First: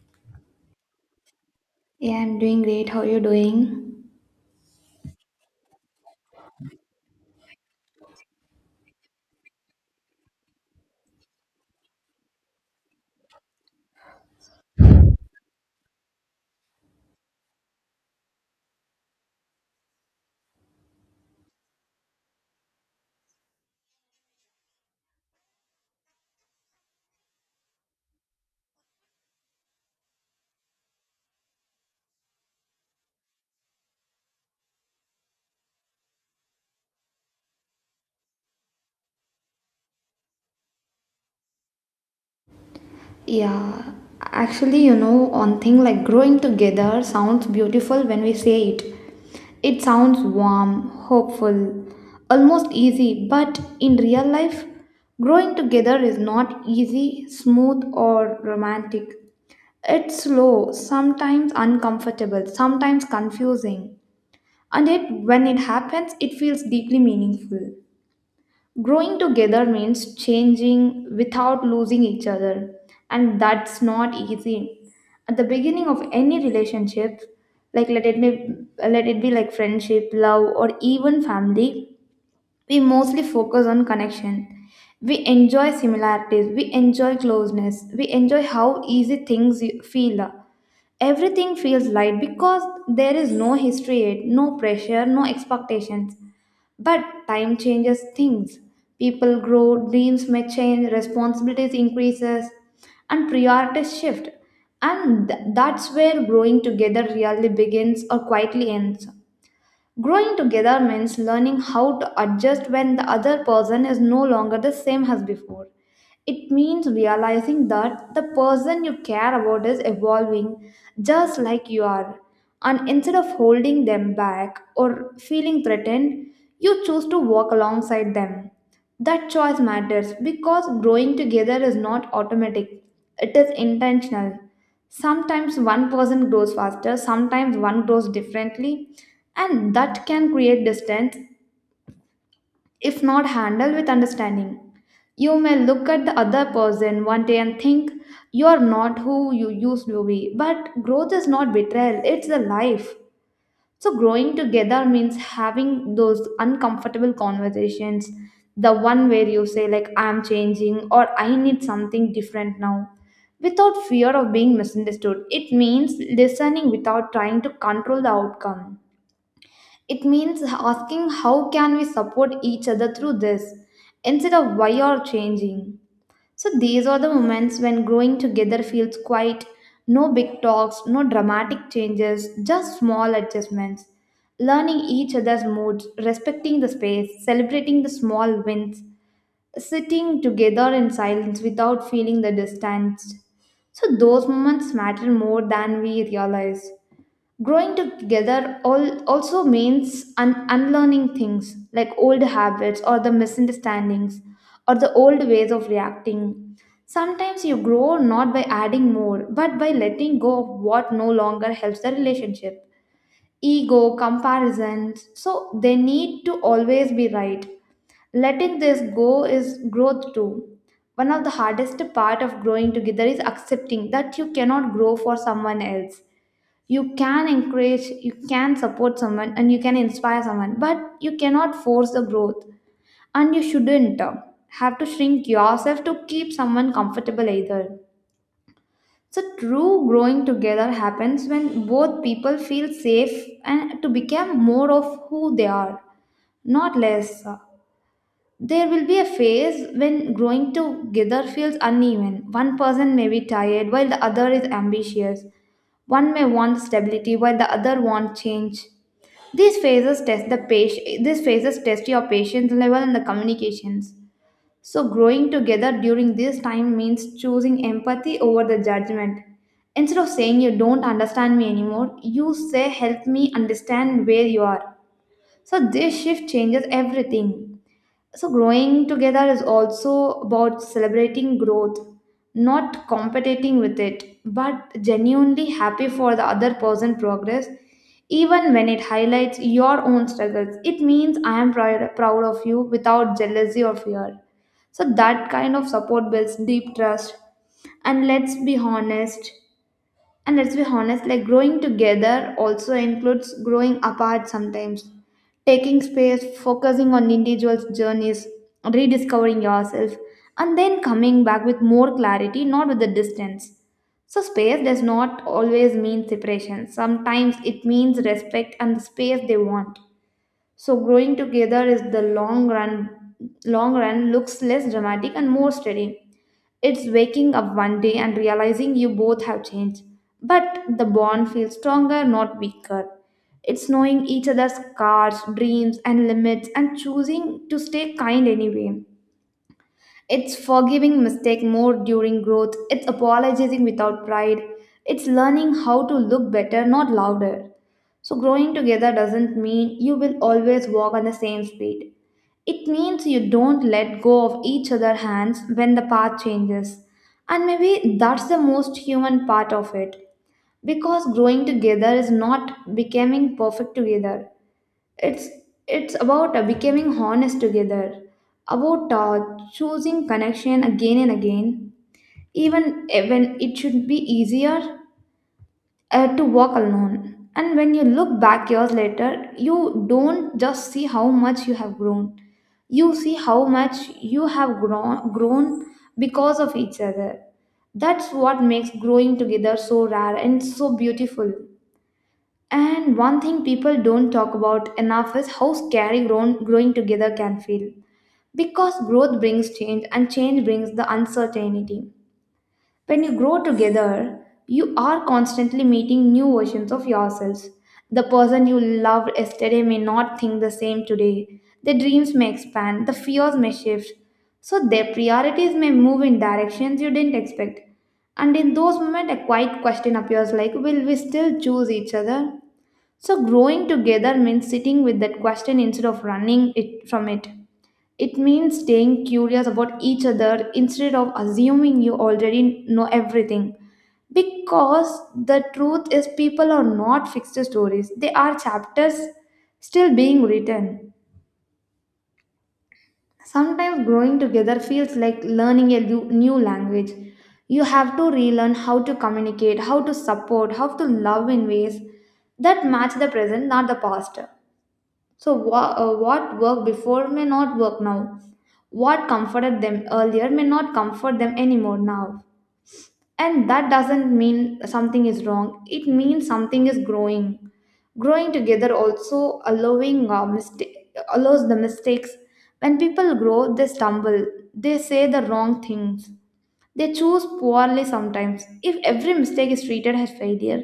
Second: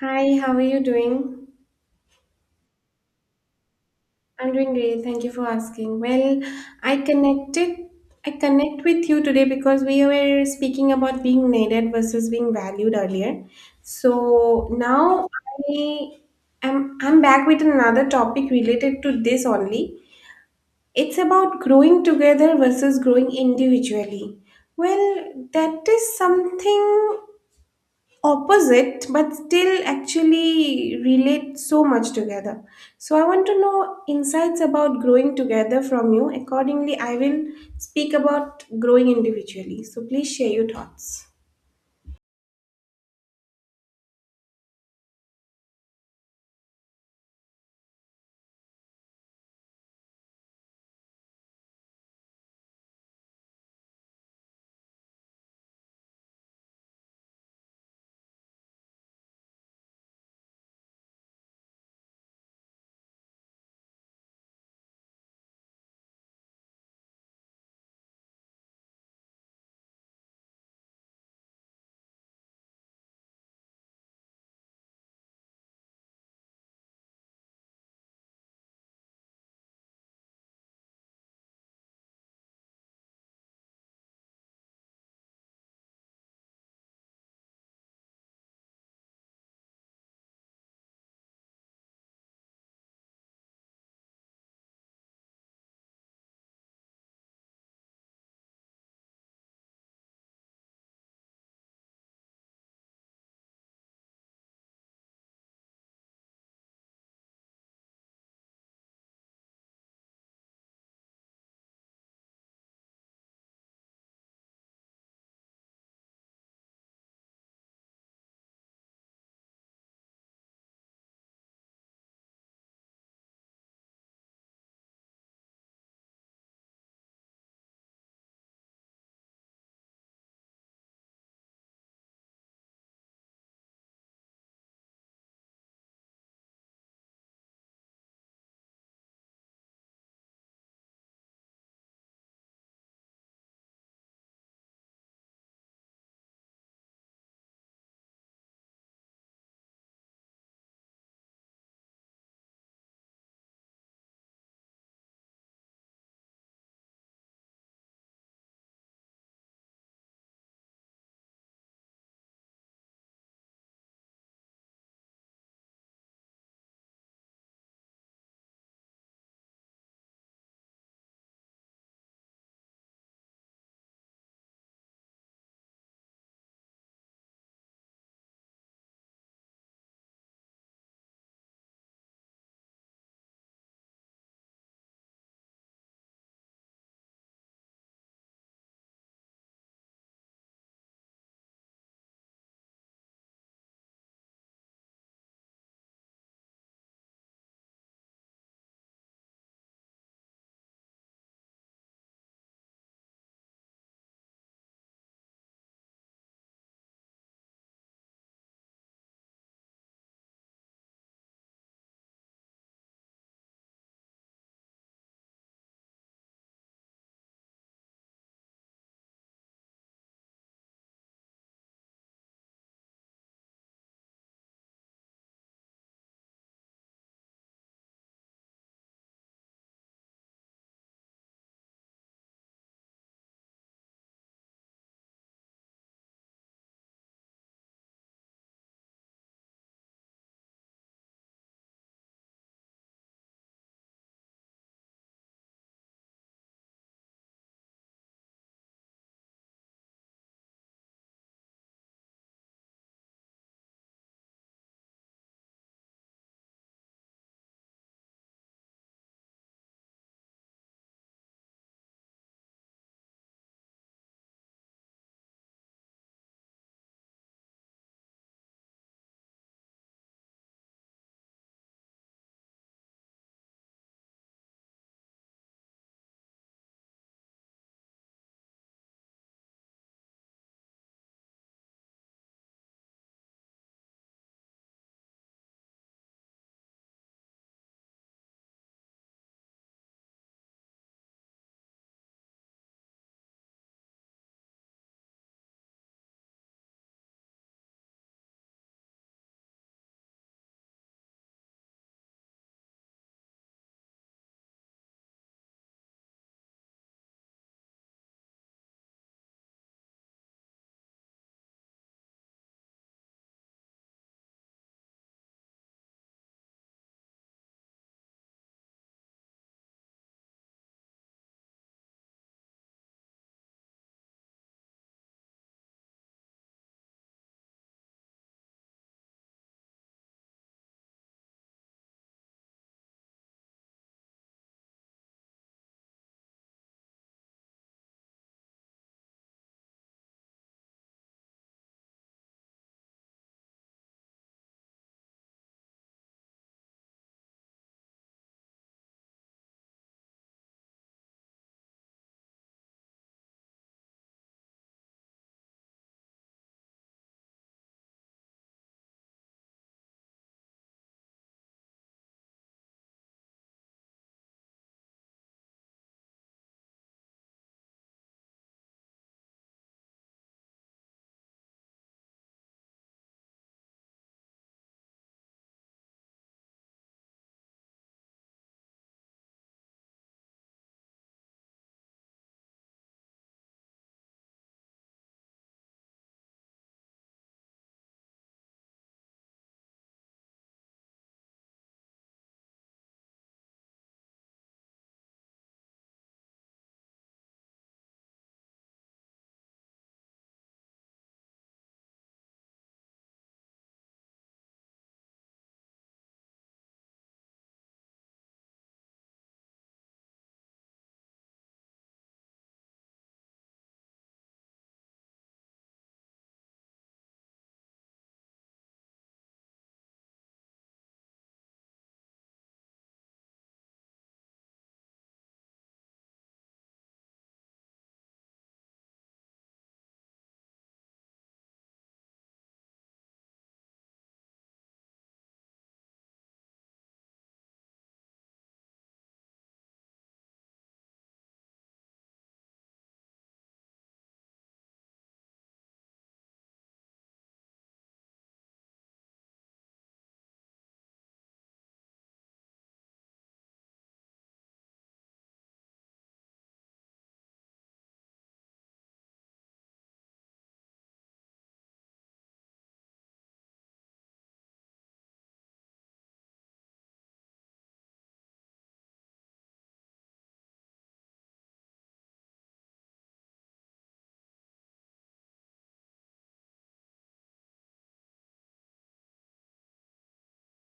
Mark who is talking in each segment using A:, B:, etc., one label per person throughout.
A: Hi, how are you doing?
B: Yeah, I'm doing great. How are you doing?
A: I'm doing great. Thank you for asking. Well, I connected I connect with you today because we were speaking about being needed versus being valued earlier. So now I I'm back with another topic related to this only. It's about growing together versus growing individually. Well, that is something opposite but still actually relate so much together, so I want to know insights about growing together from you. Accordingly, I will speak about growing individually, so please share your thoughts.
B: Yeah, actually, you know, on thing like growing together sounds beautiful when we say it. It sounds warm, hopeful, almost easy, but in real life, growing together is not easy, smooth, or romantic. It's slow, sometimes uncomfortable, sometimes confusing. And it when it happens, it feels deeply meaningful. Growing together means changing without losing each other, and that's not easy. At the beginning of any relationship, like let it be, let it be like friendship, love, or even family, we mostly focus on connection. We enjoy similarities, we enjoy closeness, we enjoy how easy things feel. Everything feels light because there is no history yet, no pressure, no expectations. But time changes things. People grow, dreams may change, responsibilities increases, and priorities shift. That's where growing together really begins or quietly ends. Growing together means learning how to adjust when the other person is no longer the same as before. It means realizing that the person you care about is evolving just like you are. And instead of holding them back or feeling threatened, you choose to walk alongside them. That choice matters because growing together is not automatic, it is intentional. Sometimes one person grows faster, sometimes one grows differently, and that can create distance if not handled with understanding. You may look at the other person one day and think you are not who you used to be, but growth is not betrayal, it's a life. So growing together means having those uncomfortable conversations, the one where you say like I'm changing or I need something different now, without fear of being misunderstood. It means listening without trying to control the outcome. It means asking how can we support each other through this instead of why you're changing. So these are the moments when growing together feels quiet, no big talks, no dramatic changes, just small adjustments. Learning each other's moods, respecting the space, celebrating the small wins, sitting together in silence without feeling the distance. So those moments matter more than we realize. Growing together all also means unlearning things like old habits or the misunderstandings or the old ways of reacting. Sometimes you grow not by adding more but by letting go of what no longer helps the relationship. Ego, comparisons, so they need to always be right. Letting this go is growth too. One of the hardest part of growing together is accepting that you cannot grow for someone else. You can encourage, you can support someone, and you can inspire someone, but you cannot force the growth, and you shouldn't have to shrink yourself to keep someone comfortable either. So true growing together happens when both people feel safe and to become more of who they are, not less. There will be a phase when growing together feels uneven. One person may be tired while the other is ambitious, one may want stability while the other wants change. These phases test the patient. These phases test your patience level and the communications. So growing together during this time means choosing empathy over the judgment. Instead of saying you don't understand me anymore, you say help me understand where you are. So this shift changes everything. So, growing together is also about celebrating growth, not competing with it, but genuinely happy for the other person's progress, even when it highlights your own struggles. It means I am proud, proud of you without jealousy or fear. So, that kind of support builds deep trust. And let's be honest. And let's be honest, like growing together also includes growing apart sometimes. Taking space, focusing on individuals' journeys, rediscovering yourself, and then coming back with more clarity, not with the distance. So, space does not always mean separation. Sometimes it means respect and the space they want. So, growing together is the long run looks less dramatic and more steady. It's waking up one day and realizing you both have changed, but the bond feels stronger, not weaker. It's knowing each other's scars, dreams, and limits, and choosing to stay kind anyway. It's forgiving mistake more during growth. It's apologizing without pride. It's learning how to look better, not louder. So, growing together doesn't mean you will always walk on the same speed. It means you don't let go of each other's hands when the path changes. And maybe that's the most human part of it. Because growing together is not becoming perfect together, it's it's about becoming honest together, about choosing connection again and again, even when it should be easier to walk alone. And when you look back years later, you don't just see how much you have grown, you see how much you have grown because of each other. That's what makes growing together so rare and so beautiful. And one thing people don't talk about enough is how scary growing together can feel. Because growth brings change and change brings the uncertainty. When you grow together, you are constantly meeting new versions of yourselves. The person you loved yesterday may not think the same today. Their dreams may expand, the fears may shift. So their priorities may move in directions you didn't expect. And in those moments, a quiet question appears like, will we still choose each other? So, growing together means sitting with that question instead of running it from it. It means staying curious about each other instead of assuming you already know everything. Because the truth is, people are not fixed stories, they are chapters still being written. Sometimes growing together feels like learning a new language. You have to relearn how to communicate, how to support, how to love in ways that match the present, not the past. So, what worked before may not work now. What comforted them earlier may not comfort them anymore now. And that doesn't mean something is wrong, it means something is growing. Growing together also allowing mistake, allows the mistakes. When people grow, they stumble, they say the wrong things, they choose poorly sometimes. If every mistake is treated as failure,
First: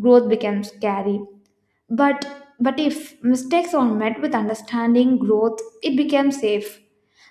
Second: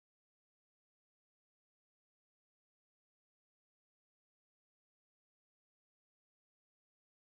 B: growth becomes scary. But but if mistakes are met with understanding, growth, it becomes safe.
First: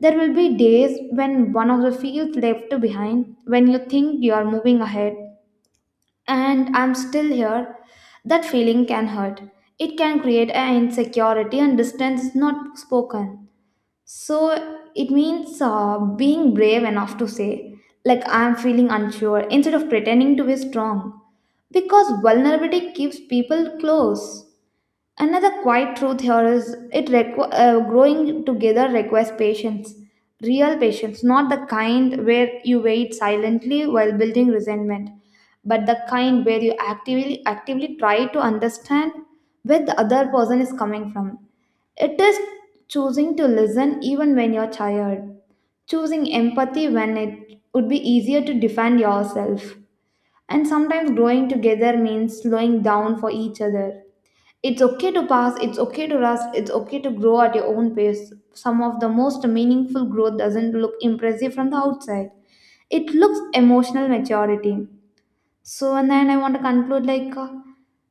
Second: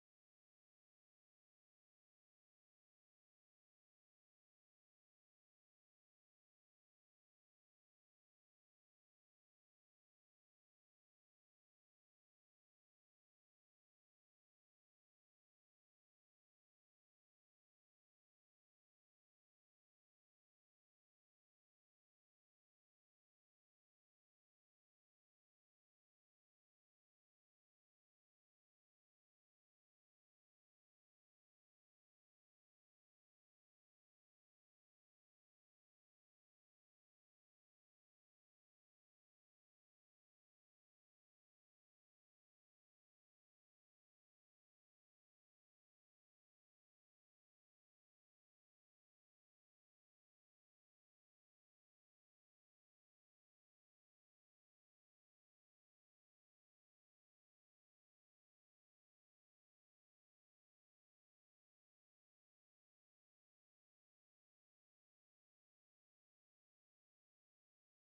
B: There will be days when one of the fields left behind, when you think you are moving ahead and I'm still here, that feeling can hurt. It can create an insecurity and distance is not spoken. So it means being brave enough to say, like I'm feeling unsure, instead of pretending to be strong. Because vulnerability keeps people close. Another quiet truth here is growing together requires patience, real patience, not the kind where you wait silently while building resentment, but the kind where you actively try to understand where the other person is coming from. It is choosing to listen even when you're tired, choosing empathy when it would be easier to defend yourself. And sometimes growing together means slowing down for each other. It's okay to pass, it's okay to rest, it's okay to grow at your own pace. Some of the most meaningful growth doesn't look impressive from the outside. It looks emotional maturity. So, and then I want to conclude like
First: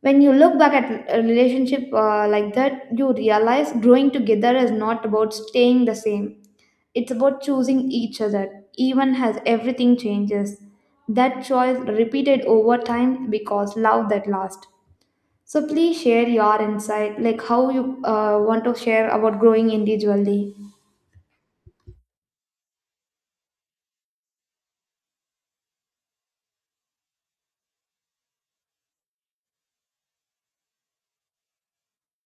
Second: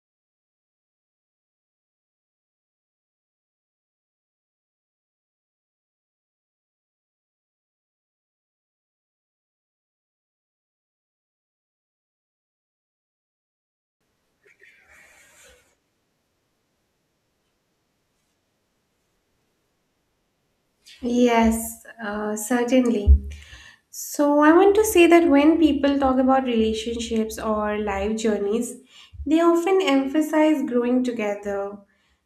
B: when you look back at a relationship like that, you realize growing together is not about staying the same. It's about choosing each other, even as everything changes. That choice repeated over time because love that lasts. So please share your insight, like how you want to share about growing individually.
A: Yes, certainly. So, I want to say that when people talk about relationships or life journeys, they often emphasize growing together,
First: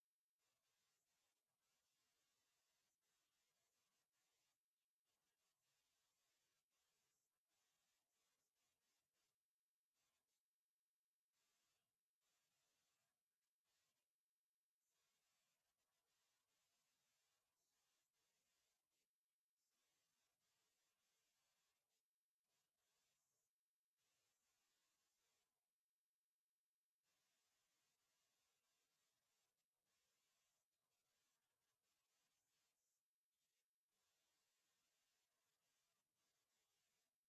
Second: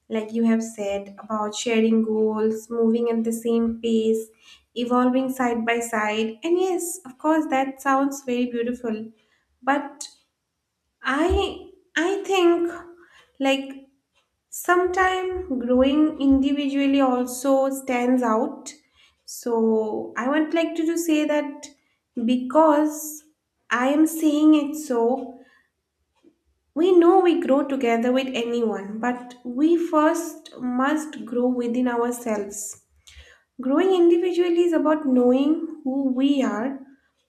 A: like you have said, about sharing goals, moving at the same pace, evolving side by side. And yes, of course, that sounds very beautiful. But I I think like sometime growing individually also stands out. So I would like to say that, because I am saying it, so we know we grow together with anyone, but we first must grow within ourselves. Growing individually is about knowing who we are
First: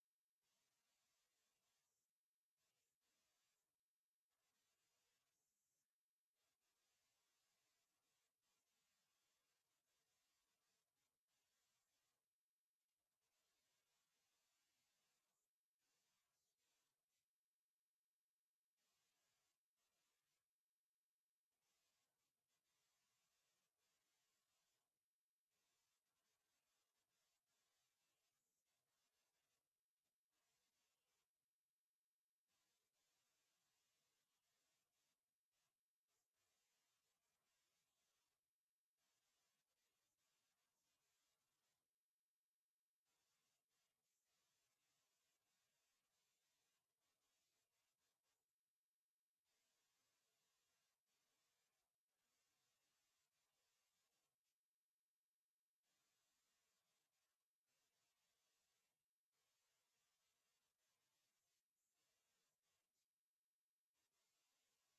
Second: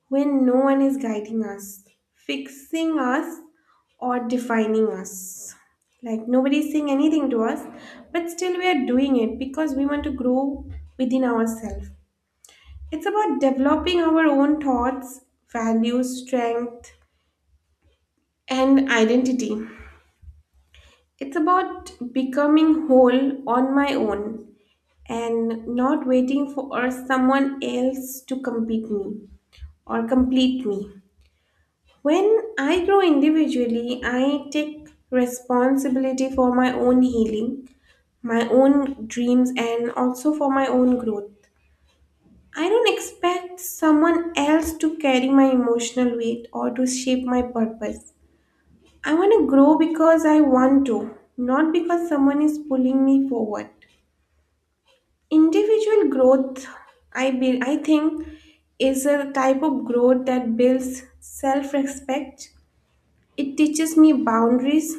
A: when no one is guiding us, fixing us, or defining us. Like nobody's saying anything to us, but still we are doing it because we want to grow within ourselves. It's about developing our own thoughts, values, strength, and identity. It's about becoming whole on my own and not waiting for someone else to complete me. Or complete me. When I grow individually, I take responsibility for my own healing, my own dreams, and also for my own growth. I don't expect someone else to carry my emotional weight or to shape my purpose. I want to grow because I want to, not because someone is pulling me forward. Individual growth, I think, is a type of growth that builds self respect. It teaches me boundaries.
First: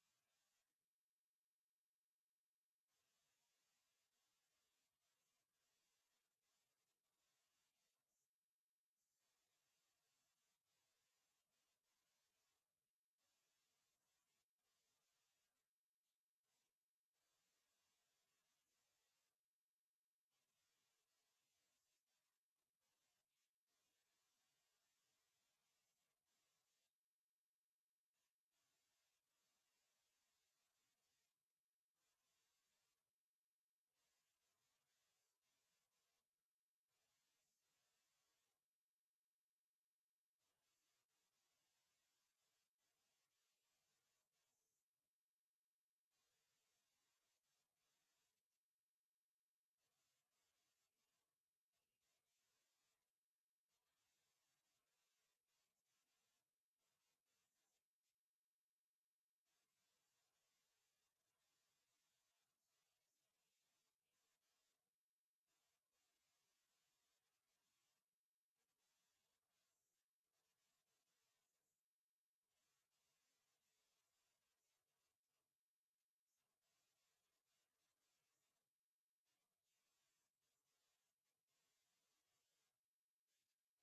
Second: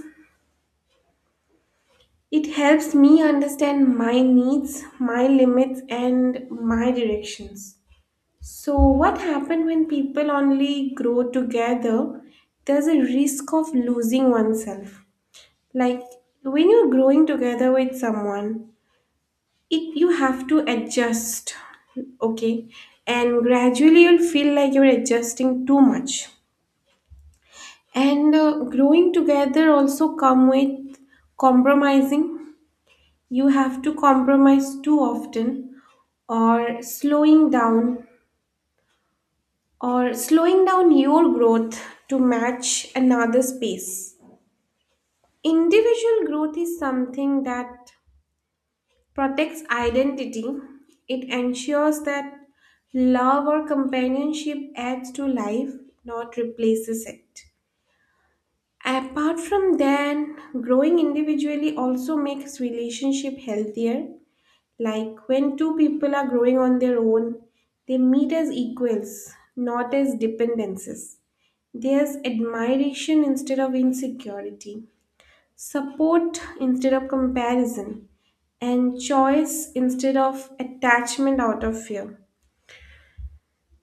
A: It helps me understand my needs, my limits, and my directions. So, what happens when people only grow together? There's a risk of losing oneself. Like when you're growing together with someone, it you have to adjust, okay, and gradually you'll feel like you're adjusting too much. And growing together also come with compromising. You have to compromise too often, or slowing down or slowing down your growth to match another space. Individual growth is something that protects identity. It ensures that love or companionship adds to life, not replaces it. Apart from that, growing individually also makes relationship healthier. Like when two people are growing on their own, they meet as equals, not as dependencies. There's admiration instead of insecurity, support instead of comparison, and choice instead of attachment out of fear.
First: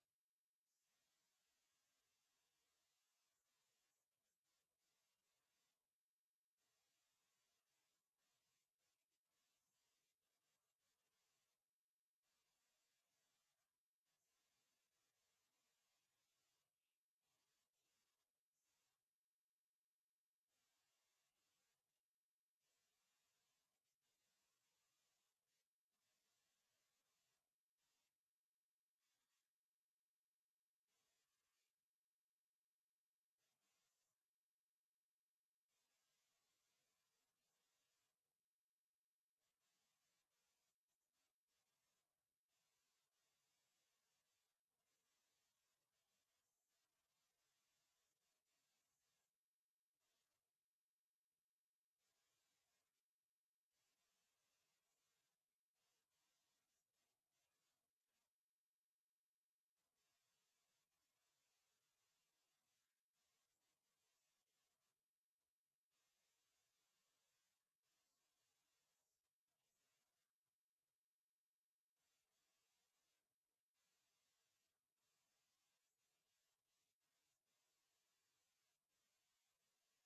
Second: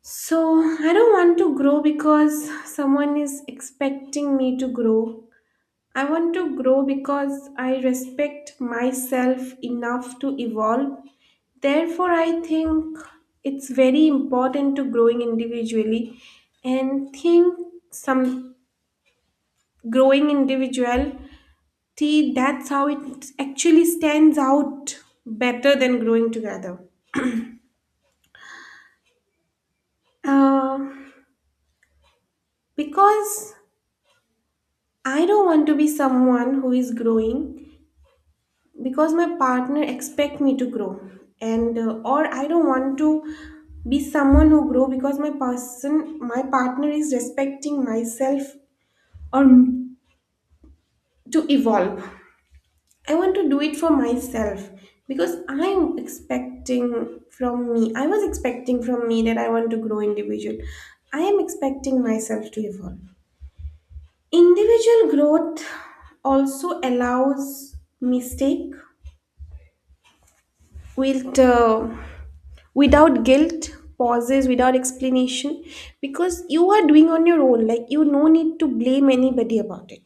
A: So, I don't want to grow because someone is expecting me to grow. I want to grow because I respect myself enough to evolve. Therefore, I think it's very important to growing individually and think some growing individuality, that's how it actually stands out better than growing together. Uh, because I don't want to be someone who is growing because my partner expect me to grow, and or I don't want to be someone who grow because my partner is respecting myself or m- to evolve. I want to do it for myself because I was expecting from me that I want to grow individual. I am expecting myself to evolve. Individual growth also allows mistake. Wilt, uh, without guilt, pauses, without explanation, because you are doing on your own. Like you, no need to blame anybody about it.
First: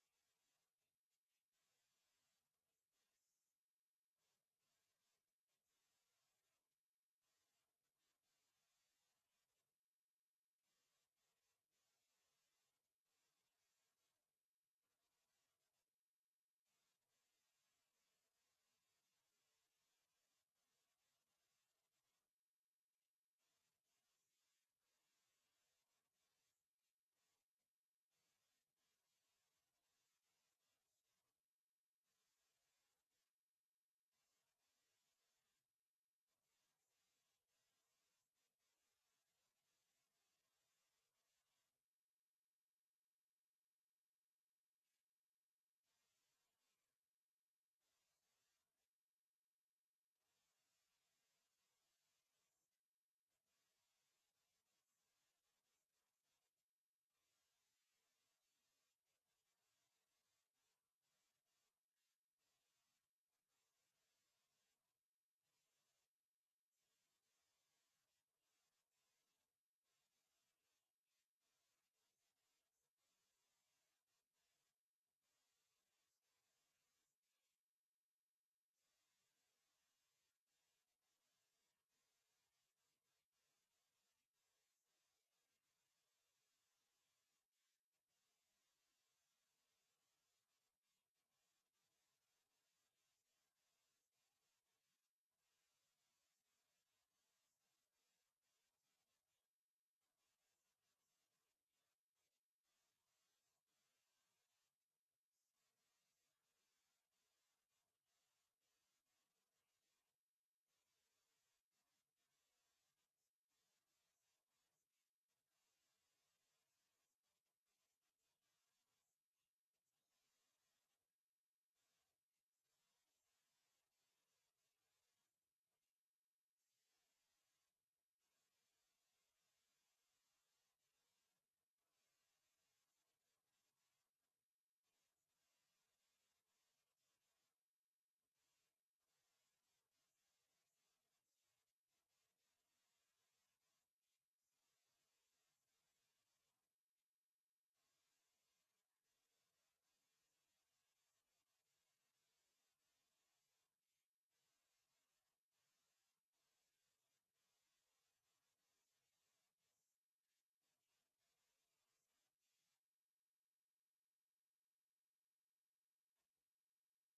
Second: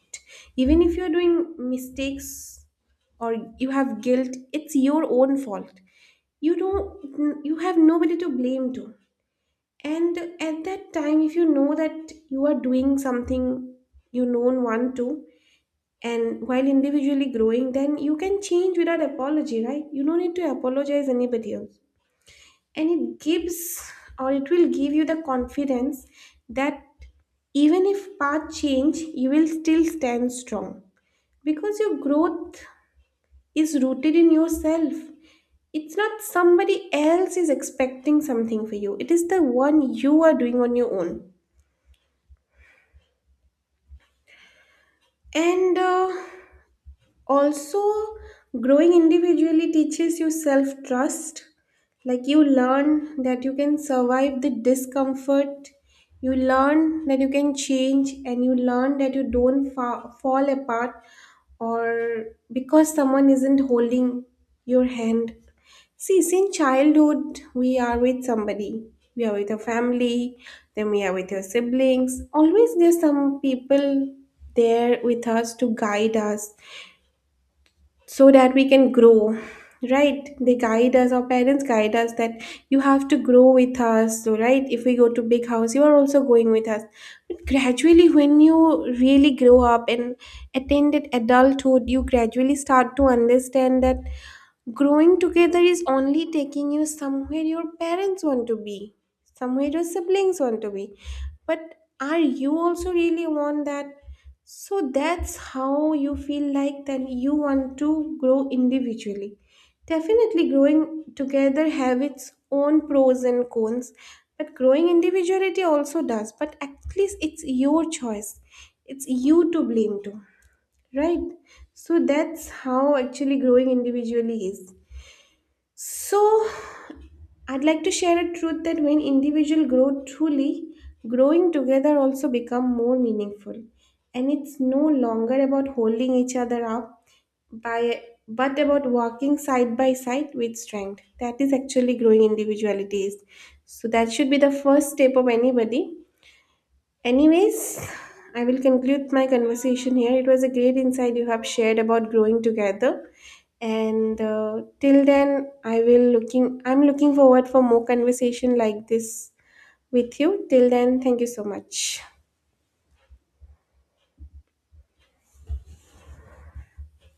A: Even if you are doing mistakes or you have guilt, it's your own fault. You don't. You have nobody to blame to. And at that time, if you know that you are doing something you don't want to, and while individually growing, then you can change without apology, right? You don't need to apologize anybody else. And it gives or it will give you the confidence that even if path change, you will still stand strong, because your growth is rooted in yourself. It's not somebody else is expecting something for you, it is the one you are doing on your own. And also, growing individually teaches you self trust. Like you learn that you can survive the discomfort, you learn that you can change, and you learn that you don't fall apart or because someone isn't holding your hand. See, since childhood we are with somebody, we are with a family, then we are with your siblings. Always there's some people there with us to guide us so that we can grow, right? They guide us, our parents guide us that you have to grow with us. So right, if we go to big house, you are also going with us. But gradually when you really grow up and attended adulthood, you gradually start to understand that growing together is only taking you somewhere your parents want to be, somewhere your siblings want to be. But are you also really want that? So that's how you feel like that you want to grow individually. Definitely growing together have its own pros and cons, but growing individuality also does. But at least it's your choice. It's you to blame to, right? So that's how actually growing individually is. So, I'd like to share a truth that when individuals grow truly, growing together also become more meaningful. And it's no longer about holding each other up by but about walking side by side with strength. That is actually growing individualities. So that should be the first step of anybody. Anyways, I will conclude my conversation here. It was a great insight you have shared about growing together. And till then, I will looking. I'm looking forward for more conversation like this with you. Till then, thank you so much.